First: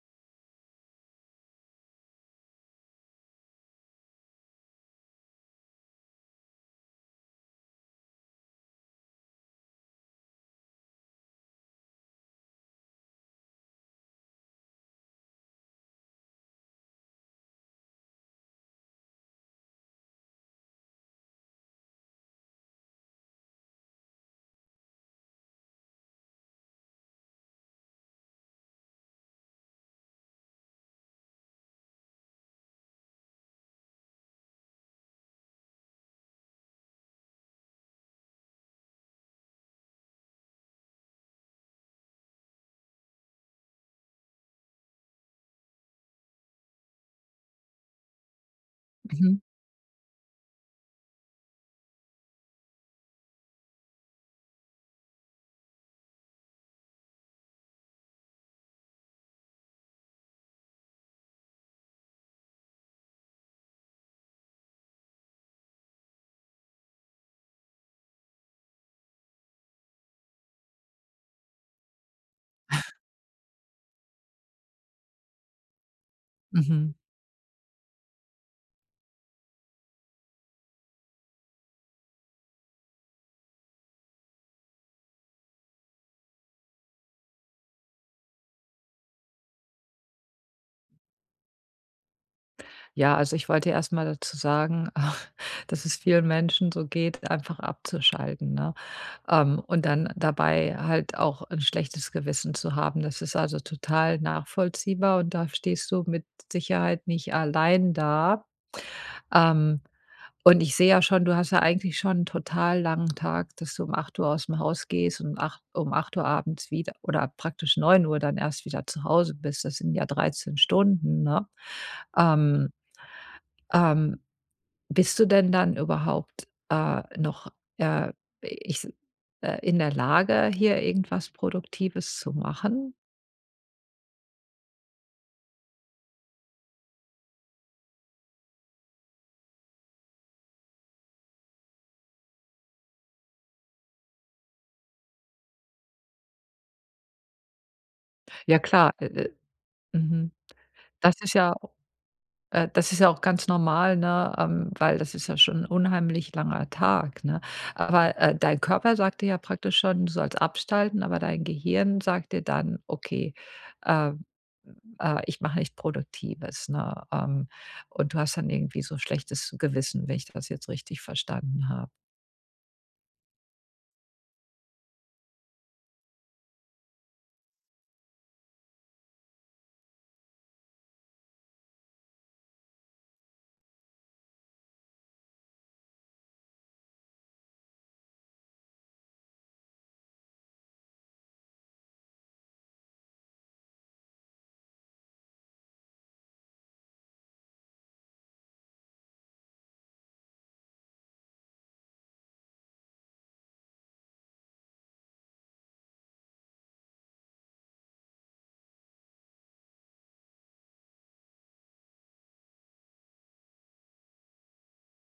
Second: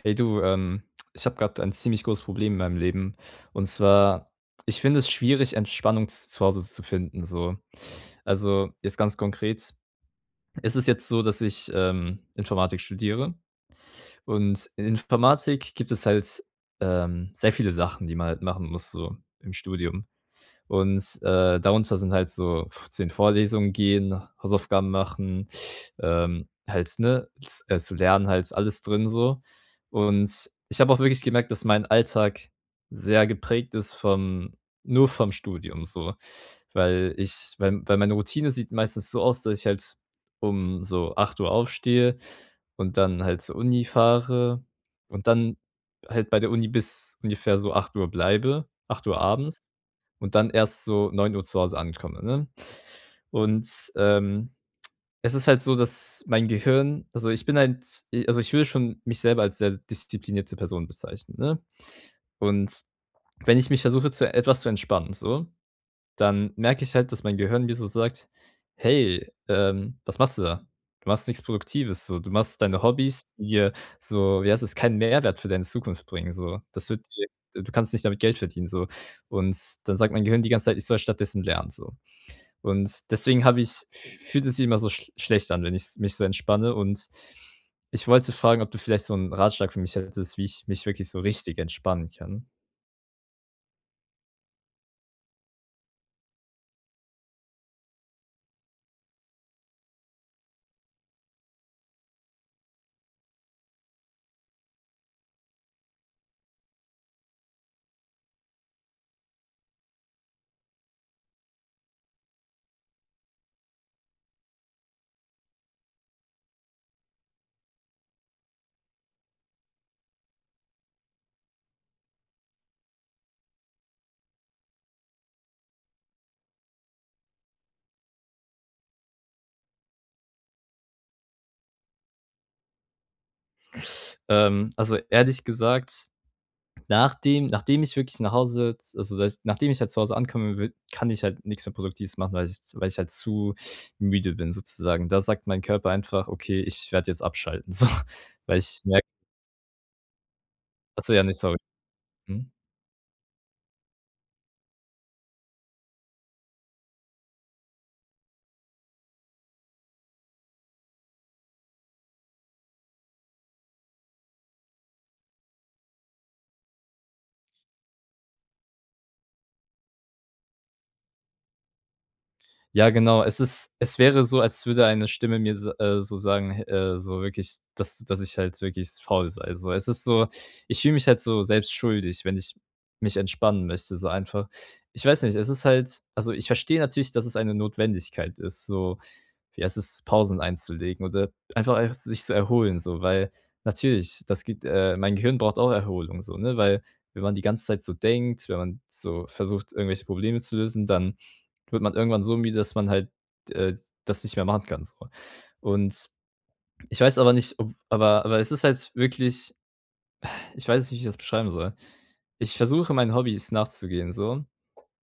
Hey, du, ähm, ich habe gerade ein ziemlich großes Problem in meinem Leben. Und zwar, ich finde es schwierig, Entspannung z zu Hause zu finden so. Also, jetzt ganz konkret ist es jetzt so, dass ich, ähm, Informatik studiere. Und in Informatik gibt es halt, ähm, sehr viele Sachen, die man halt machen muss so im Studium. Und, äh, darunter sind halt so f zu den Vorlesungen gehen, Hausaufgaben machen, ähm, halt, ne, z äh, zu lernen halt, alles drin so. Und ich habe auch wirklich gemerkt, dass mein Alltag sehr geprägt ist vom nur vom Studium so, weil ich weil weil meine Routine sieht meistens so aus, dass ich halt um so 8:00 aufstehe und dann halt zur Uni fahre und dann halt bei der Uni bis ungefähr so 8:00 bleibe, 8:00 Mhm. abends, und dann erst so 9:00 zu Hause ankomme, ne? Und, ähm, es ist halt so, dass mein Gehirn also, ich bin ein z also, ich würde schon mich selber als sehr disziplinierte Person bezeichnen, ne? Und wenn ich mich versuche, zu etwas zu entspannen so, dann merke ich halt, dass mein Gehirn mir so sagt: „Hey, ähm, was machst du da? Du machst nichts Produktives so. Du machst deine Hobbys, die dir so, wie heißt das, keinen Mehrwert für deine Zukunft bringen so. Das Mhm. wird dir du kannst nicht damit Geld verdienen so.“ Und dann sagt mein Gehirn die ganze Zeit, ich soll stattdessen lernen so. Und deswegen habe ich, f fühlt es immer so sch schlecht an, wenn ich's mich so entspanne. Und ich wollte fragen, ob du vielleicht so 'n Ratschlag für mich hättest, wie ich mich wirklich so richtig entspannen kann. Ja, also, ich wollte erst mal dazu sagen, dass es vielen Menschen so geht, einfach abzuschalten, ne? Ähm, und dann dabei halt auch 'n schlechtes Gewissen zu haben, das ist also, total nachvollziehbar und da stehst du mit Sicherheit nicht allein da. Ähm. Und ich sehe ja schon, du hast ja eigentlich schon 'n total langen Tag, dass du um 8:00 ausm Haus gehst und um 8 um 8:00 abends wieder oder praktisch 9:00 dann erst wieder zu Hause bist. Das sind ja 13 Stunden, ne? Ähm, Ähm, bist du denn dann überhaupt, äh, noch äh, ich's äh, in der Lage, hier irgendwas Produktives zu machen? Ähm, also, ehrlich gesagt, nachdem nachdem ich wirklich nach Hause jetzt also da ist nachdem ich halt zu Hause ankomme wi kann ich halt nix mehr Produktives machen, weil ich weil ich halt zu müde bin sozusagen. Da sagt mein Körper einfach: „Okay, ich werde jetzt abschalten so.“ Weil Ja ich klar, merke äh äh. Mhm. Ach so, Das ja, ne, ist ja sorry. au Mhm. äh, das ist ja auch ganz normal, ne? Ähm, weil das ist ja schon 'n unheimlich langer Tag, ne? Aber, äh, dein Körper sagt dir ja praktisch schon, du sollst abschalten. Aber dein Gehirn sagt dir dann: „Okay, ähm, äh, ich mache nichts Produktives.“ Ne? Ähm, und du hast dann irgendwie so schlechtes Gewissen, wenn ich das jetzt richtig verstanden habe. Ja, genau. Es ist es wäre so, als würde eine Stimme mir so, äh so sagen, he äh, so wirklich, dass dass ich halt wirklich faul sei, so. Es ist so ich fühle mich halt so selbst schuldig, wenn ich mich entspannen möchte so einfach. Ich weiß nicht, es ist halt also ich verstehe natürlich, dass es eine Notwendigkeit ist so, wie heißt es, Pausen einzulegen oder einfach [unintelligible] sich zu erholen so, weil natürlich, das gibt, äh mein Gehirn braucht auch Erholung so, ne? Weil wenn man die ganze Zeit so denkt, wenn man so versucht, irgendwelche Probleme zu lösen, dann wird man irgendwann so müde, dass man halt, äh, das nicht mehr machen kann, so. Und ich weiß aber nicht, [unintelligible] aber aber es ist halt wirklich ich weiß nicht, wie ich das beschreiben soll. Ich versuche, meinen Hobbys nachzugehen, so.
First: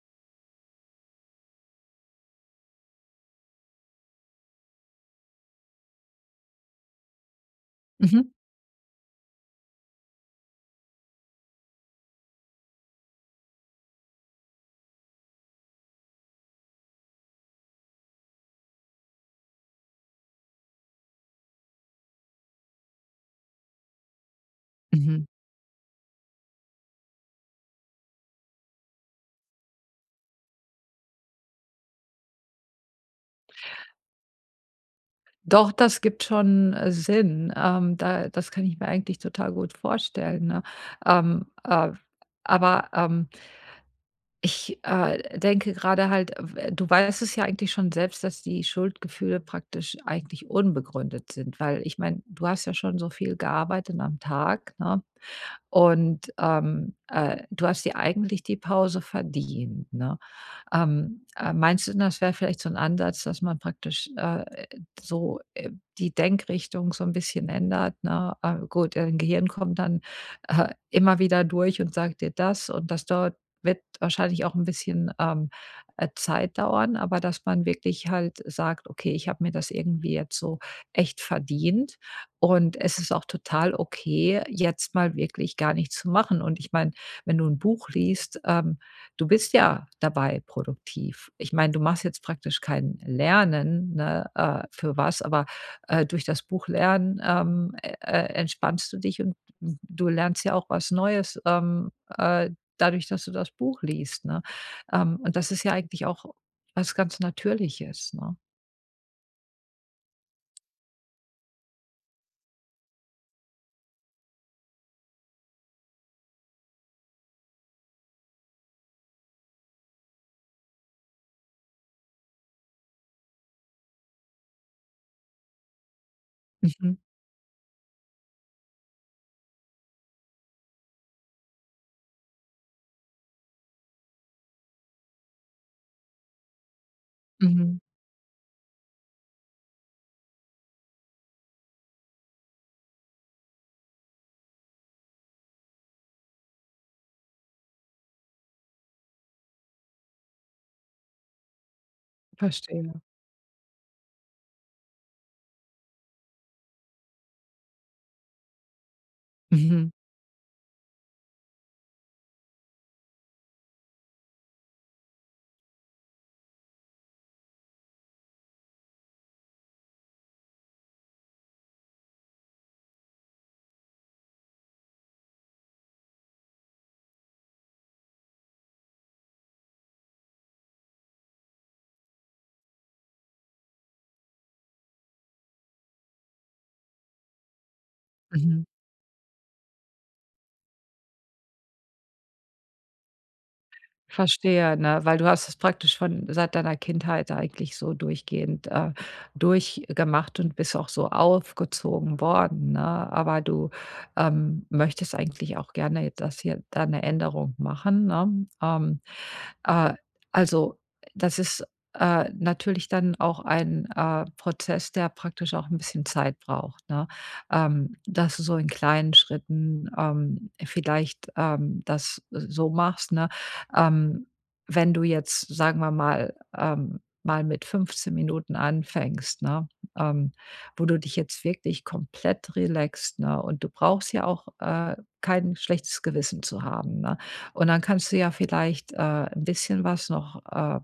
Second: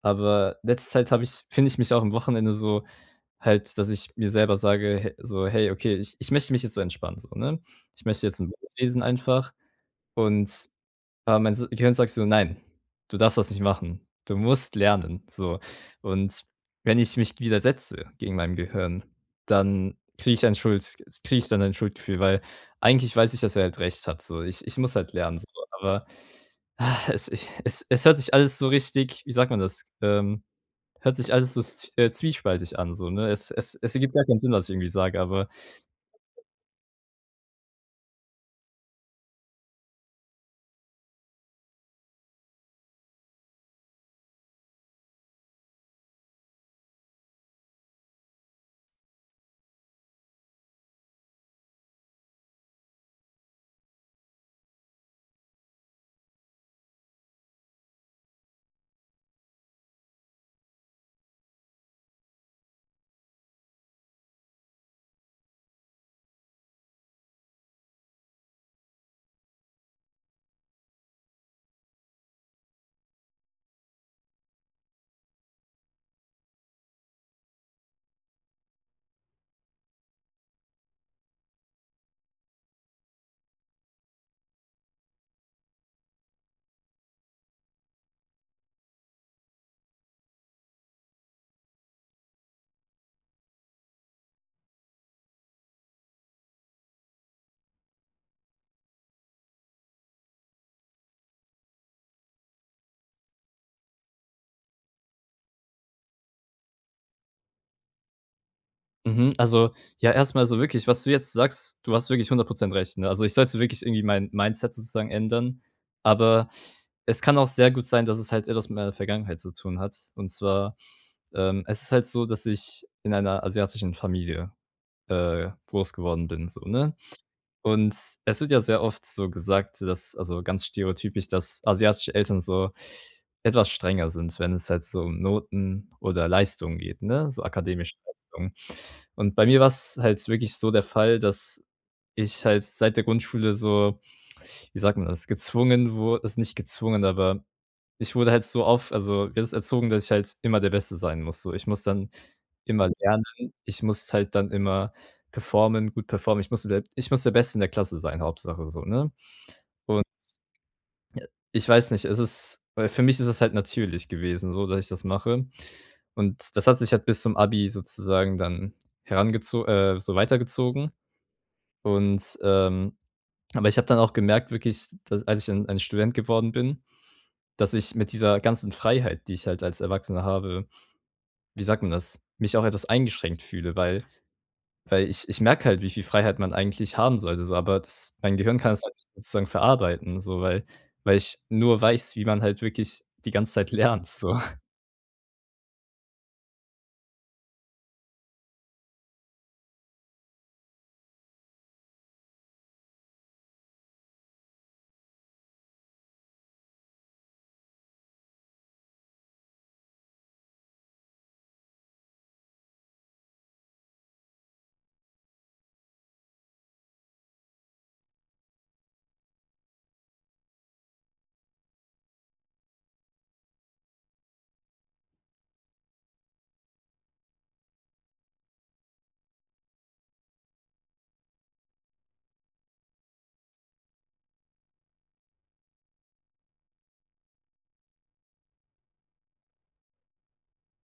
Aber letzte Zeit habe ich finde ich mich auch am Wochenende so halt, dass ich mir selber sage h so: „Hey, okay, ich ich möchte mich jetzt so entspannen so.“ Ne? Ich möchte Mhm. jetzt 'n Buch lesen einfach. Und, äh, mein s Gehirn sagt so: „Nein! Du darfst das nicht machen. Du musst lernen.“ So. Und wenn ich mich widersetze gegen meinem Gehirn, dann kriege ich ein Schuld kriege ich dann ein Schuldgefühl, weil eigentlich weiß ich, dass er halt recht hat so. Ich ich muss halt Mhm. lernen so, aber es ich es es hört sich alles so richtig wie sagt man das? Ähm. Hört sich alles so zw äh, zwiespältig an so, ne? Es es es ergibt gar keinen Sinn, was ich irgendwie sage, aber Doch, das gibt schon, äh, Sinn. Ähm, da das kann ich mir eigentlich total gut vorstellen, ne? Ähm, ah, aber, ähm ich, äh, denke grade halt, äh, w du weißt es ja eigentlich schon selbst, dass die Schuldgefühle praktisch eigentlich unbegründet sind, weil ich meine, du hast ja schon so viel gearbeitet am Tag, ne? Und, ähm, äh, du hast dir eigentlich die Pause verdient, ne? Ähm, äh, meinst du denn, das wäre vielleicht so 'n Ansatz, dass man praktisch, äh, so, äh, die Denkrichtung so 'n bisschen ändert, ne? Äh, gut, dein Gehirn kommt dann, äh, immer wieder durch und sagt dir das und das dort wird wahrscheinlich auch 'n bisschen, ähm, äh, Zeit dauern, aber dass man wirklich halt sagt: „Okay, ich habe mir das irgendwie jetzt so echt verdient und es ist auch total okay, jetzt mal wirklich gar nichts zu machen.“ Und ich meine, wenn du 'n Buch liest, ähm, du bist ja dabei produktiv. Ich meine, du machst jetzt praktisch kein Lernen, ne, äh, für was, aber, äh, durch das Buchlernen, ähm, e e entspannst du dich und du lernst ja auch was Neues, ähm, äh, dadurch, dass du das Buch liest, ne? Ähm, und das ist ja eigentlich auch was ganz Natürliches, ne? Mhm. Also, ja, erst mal so wirklich, was du jetzt sagst, du hast wirklich 100 % recht, ne? Also, ich sollte wirklich irgendwie mein Mindset sozusagen ändern, aber es kann auch sehr gut sein, dass es halt etwas mit meiner Vergangenheit zu tun hat. Und zwar, ähm es ist halt so, dass ich in einer asiatischen Familie, äh, groß geworden bin so, ne? Mhm. Und es wird ja sehr oft so gesagt, dass also ganz stereotypisch, dass asiatische Eltern so etwas strenger sind, wenn es halt so um Noten oder Leistungen geht, ne? So Mhm. akademischen Leistungen. Und bei mir war's halt wirklich so der Fall, dass ich halt seit der Grundschule so, wie sagt man das, gezwungen wur also nicht gezwungen, aber ich wurde halt so auf also [unintelligible] erzogen, dass ich halt immer der Beste sein muss so. Ich muss dann immer Verstehe. lernen ich muss halt dann immer performen gut performen. Ich musste der ich muss der Beste in der Klasse sein, Hauptsache so, ne? Mhm. Und ja, ich weiß nicht. Es ist weil für mich ist es halt natürlich gewesen so, dass ich das mache. Und das hat sich halt bis zum Abi sozusagen dann herangezo äh, so weitergezogen. Und, ähm aber ich habe dann auch gemerkt wirklich, d als ich dann ein Student geworden bin, dass ich mit dieser ganzen Freiheit, die ich halt als Erwachsener habe, wie sagt man das, mich auch etwas eingeschränkt fühle, weil weil ich ich merke halt, wie viel Freiheit man eigentlich haben sollte so, aber das mein Gehirn Mhm. kann es halt nicht sozusagen verarbeiten so, weil weil ich nur weiß, wie man halt wirklich die ganze Zeit lernt so. Verstehe, ne? Weil du hast es praktisch schon seit deiner Kindheit eigentlich so durchgehend, äh, durchgemacht und bist auch so aufgezogen worden, ne? Aber du, ähm, möchtest eigentlich auch gerne j das hier da 'ne Änderung machen, ne? Ähm. Äh, also, das ist, äh, natürlich dann auch ein, äh, Prozess, der praktisch auch 'n bisschen Zeit braucht, ne? Ähm, dass du so in kleinen Schritten, ähm, vielleicht, ähm, das s so machst, ne? Ähm, wenn du jetzt, sagen wir mal ähm, mal mit 15 Minuten anfängst, ne, ähm, wo du dich jetzt wirklich komplett relaxt, ne? Und du brauchst ja auch, äh, kein schlechtes Gewissen zu haben, ne? Und dann kannst du ja vielleicht, äh, 'n bisschen was noch, ähm,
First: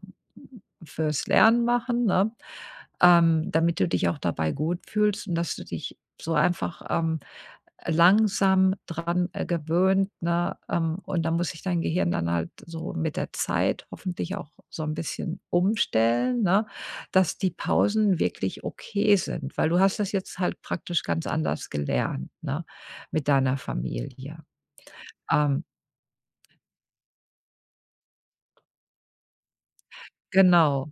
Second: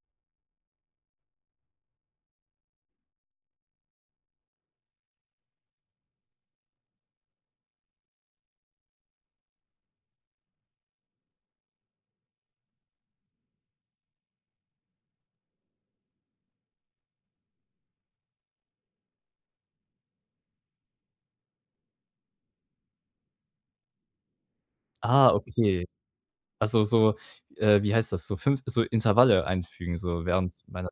fürs Lernen machen, ne, ähm, damit du dich auch dabei gut fühlst und dass du dich so einfach, ähm, langsam dran gewöhnt, ne? Ähm, und da muss sich dein Gehirn dann halt so mit der Zeit hoffentlich auch so 'n bisschen umstellen, ne, dass die Pausen wirklich okay sind, weil du hast das jetzt halt praktisch ganz anders gelernt, ne? Mit deiner Familie. Ah, Ähm okay. Also so, äh wie heißt das? So 5 so Intervalle einfügen so während meiner Genau.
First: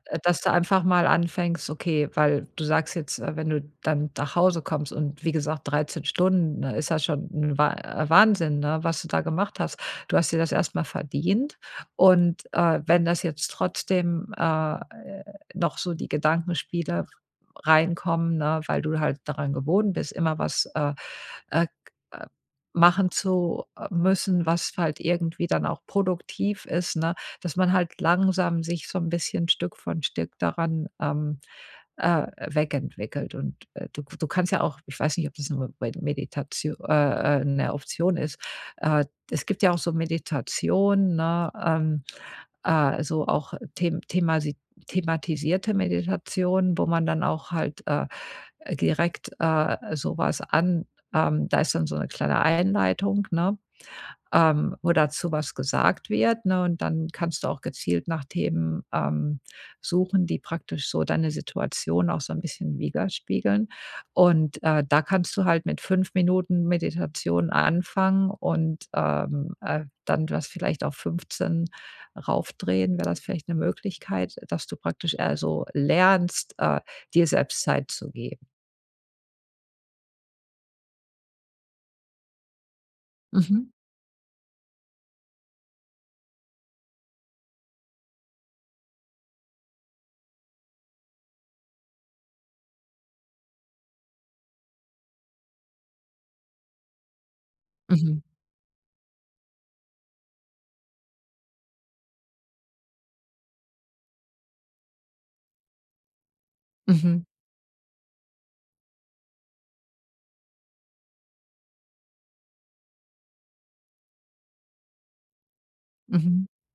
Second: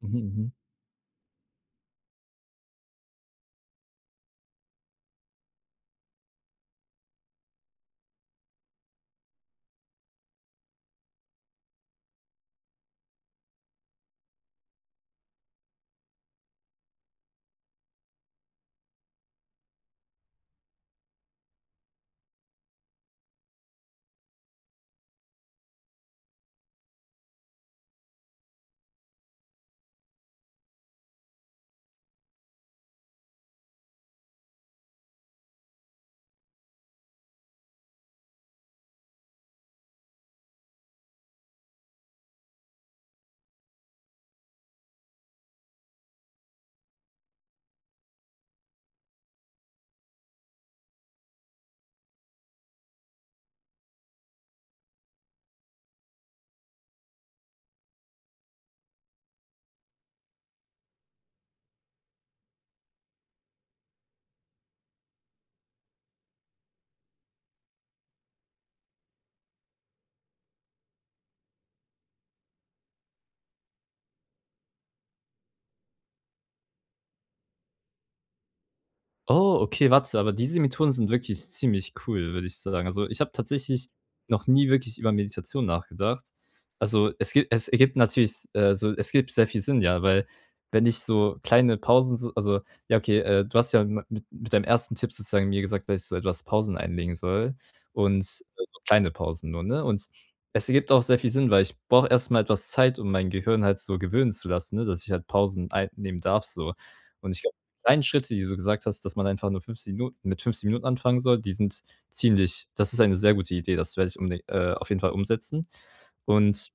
mhm, Äh, dass du mhm. einfach mal anfängst okay, weil du sagst jetzt, äh, wenn du dann nach Hause kommst und wie gesagt, 13 Stunden, ne, ist ja schon 'n Wa Wahnsinn, ne, was du da gemacht hast. Du hast dir das erst mal verdient und, äh, wenn das jetzt trotzdem äh, noch so die Gedankenspiele reinkommen, ne, weil du halt daran gewohnt bist, immer was, äh äh, k äh, machen zu, äh, müssen, was halt irgendwie dann auch produktiv ist, ne? Dass man halt langsam sich so 'n bisschen Stück von Stück daran, ähm, äh, weg entwickelt. Und, äh, du k du kannst ja auch ich weiß nicht, ob das nur bei Meditatio äh, äh, 'ne Option ist, äh es gibt ja auch so Meditation, ne, ähm, äh also auch the themas thematisierte Meditation, wo man dann auch halt, äh, direkt, äh, so was an ähm, da ist dann so 'ne kleine Einleitung, ne, ähm, wo dazu was gesagt wird, ne? Und dann kannst du auch gezielt nach Themen, ähm, suchen, die praktisch so deine Situation auch so 'n bisschen widerspiegeln. Und, äh, da kannst du halt mit 5 Minuten Meditation anfangen und, ähm, äh, dann das vielleicht auf 15 raufdrehen. Wär das vielleicht 'ne Möglichkeit, dass du praktisch, äh also lernst, äh, dir selbst Zeit zu geben? Oh, okay,, [unintelligible] aber diese Methoden sind wirklich ziemlich cool, würde ich so sagen. Also, ich habe Mhm. tatsächlich noch nie wirklich über Meditation nachgedacht. Also, es gibt es ergibt natürlich, äh, so es ergibt sehr viel Sinn, ja, weil wenn ich so kleine Pausen, so also ja okay, äh, du hast ja mit mit deinem ersten Tipp sozusagen mir gesagt, dass ich so etwas Pausen einlegen soll Mhm. und so kleine Pausen nur, ne? Und es ergibt auch sehr viel Sinn, weil ich brauche erst mal etwas Zeit, um mein Gehirn halt so gewöhnen zu lassen, ne, dass ich halt Pausen einnehmen darf so. Mhm. Und ich glaube, die kleinen Schritte, die du gesagt hast, dass man einfach nur 15 Minuten mit 15 Minuten anfangen soll, die sind ziemlich das ist eine sehr gute Idee, das werde unbeding äh, auf jeden Fall umsetzen. Mhm. Und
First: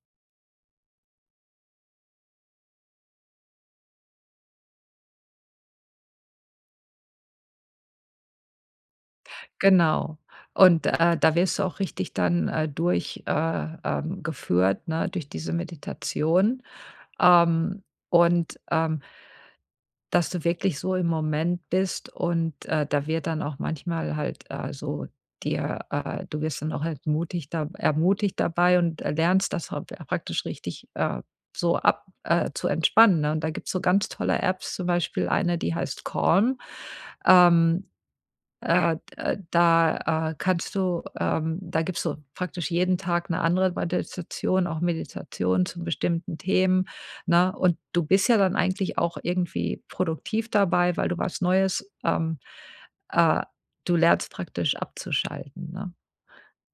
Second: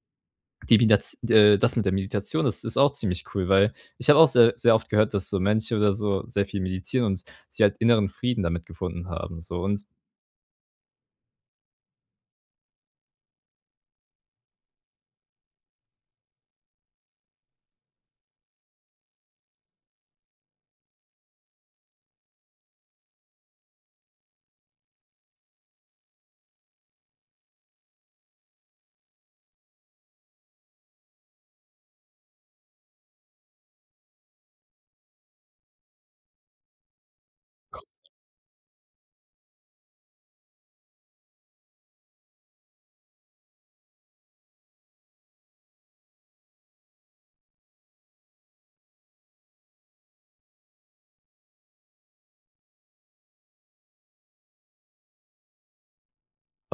die Midaz äh, das mit der Meditation ist ist auch ziemlich cool, weil ich habe auch sehr sehr oft gehört, dass so Mönche oder so sehr viel meditieren und sich halt inneren Frieden damit gefunden haben so und Genau, und, äh, da wirst du auch richtig dann, äh, durch äh, ähm, geführt, ne, durch diese Meditation, ähm, und, ähm das du wirklich so im Moment bist und, äh, da wird dann auch manchmal halt, äh, so dir, äh du wirst dann auch halt mutig da ermutigt dabei und, äh, lernst das [unintelligible] praktisch richtig, äh, so ab, äh zu entspannen, ne? Und da gibt's so ganz tolle Apps, zum Beispiel eine, die heißt Calm. Ähm, äh, äh, da, äh, kannst du, ähm da gibst so praktisch jeden Tag 'ne andere [unintelligible] auch Meditation zu bestimmten Themen, ne? Und du bist ja dann eigentlich auch irgendwie produktiv dabei, weil du was Neues ähm, äh, du lernst praktisch abzuschalten, ne?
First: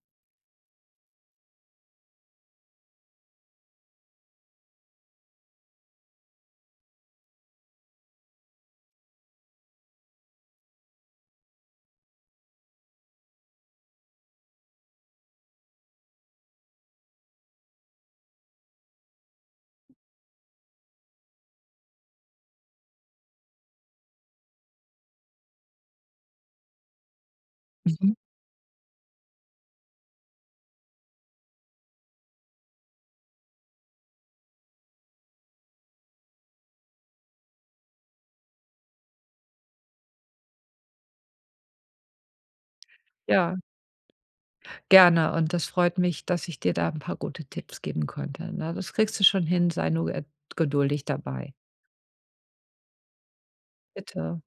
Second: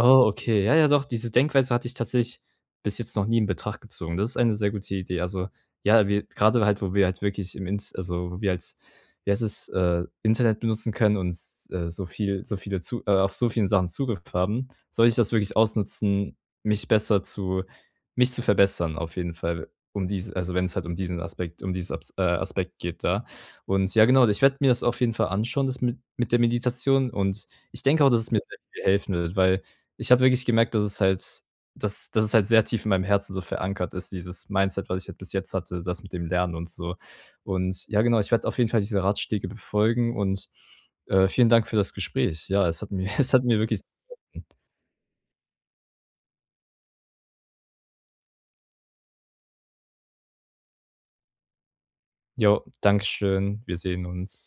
Oh, okay, ja, ja, doch, diese Denkweise hatte ich tatsächlich bis jetzt noch nie in Betracht gezogen. Das ist eine sehr gute Idee. Also, ja, wir grade halt, wo wir halt wirklich im Int also, wo wir halt wie heißt es, äh, Internet benutzen können und, äh, so viel so viele zu äh, auf so vielen Sachen Zugriff haben, sollte ich das wirklich ausnutzen, mich besser zu mich zu verbessern auf jeden Fall, um dies also, wenn's halt um diesen Aspekt um diese Abs äh, Aspekt geht, da. Und ja genau, ich werde mir das auf jeden Fall anschauen, das mit mit der Meditation. Und ich denke auch, Mhm. dass es mir sehr viel helfen wird, weil ich habe wirklich gemerkt, dass es halt dass dass es halt sehr tief in meinem Herzen so verankert ist, dieses Mindset, was ich halt bis jetzt hatte, das mit dem Lernen und so. Und ja genau, ich werde auf jeden Fall diese Ratschläge befolgen und, äh, vielen Dank für das Gespräch. Ja, es hat mir es hat Ja. mir wirklich sehr geholfen. Gerne und es freut mich, dass ich dir da 'n paar gute Tipps geben konnte, ne? Das kriegst du schon hin, sei nur, äh, geduldig dabei. Jo, Dankeschön. Wir sehen Bitte. uns.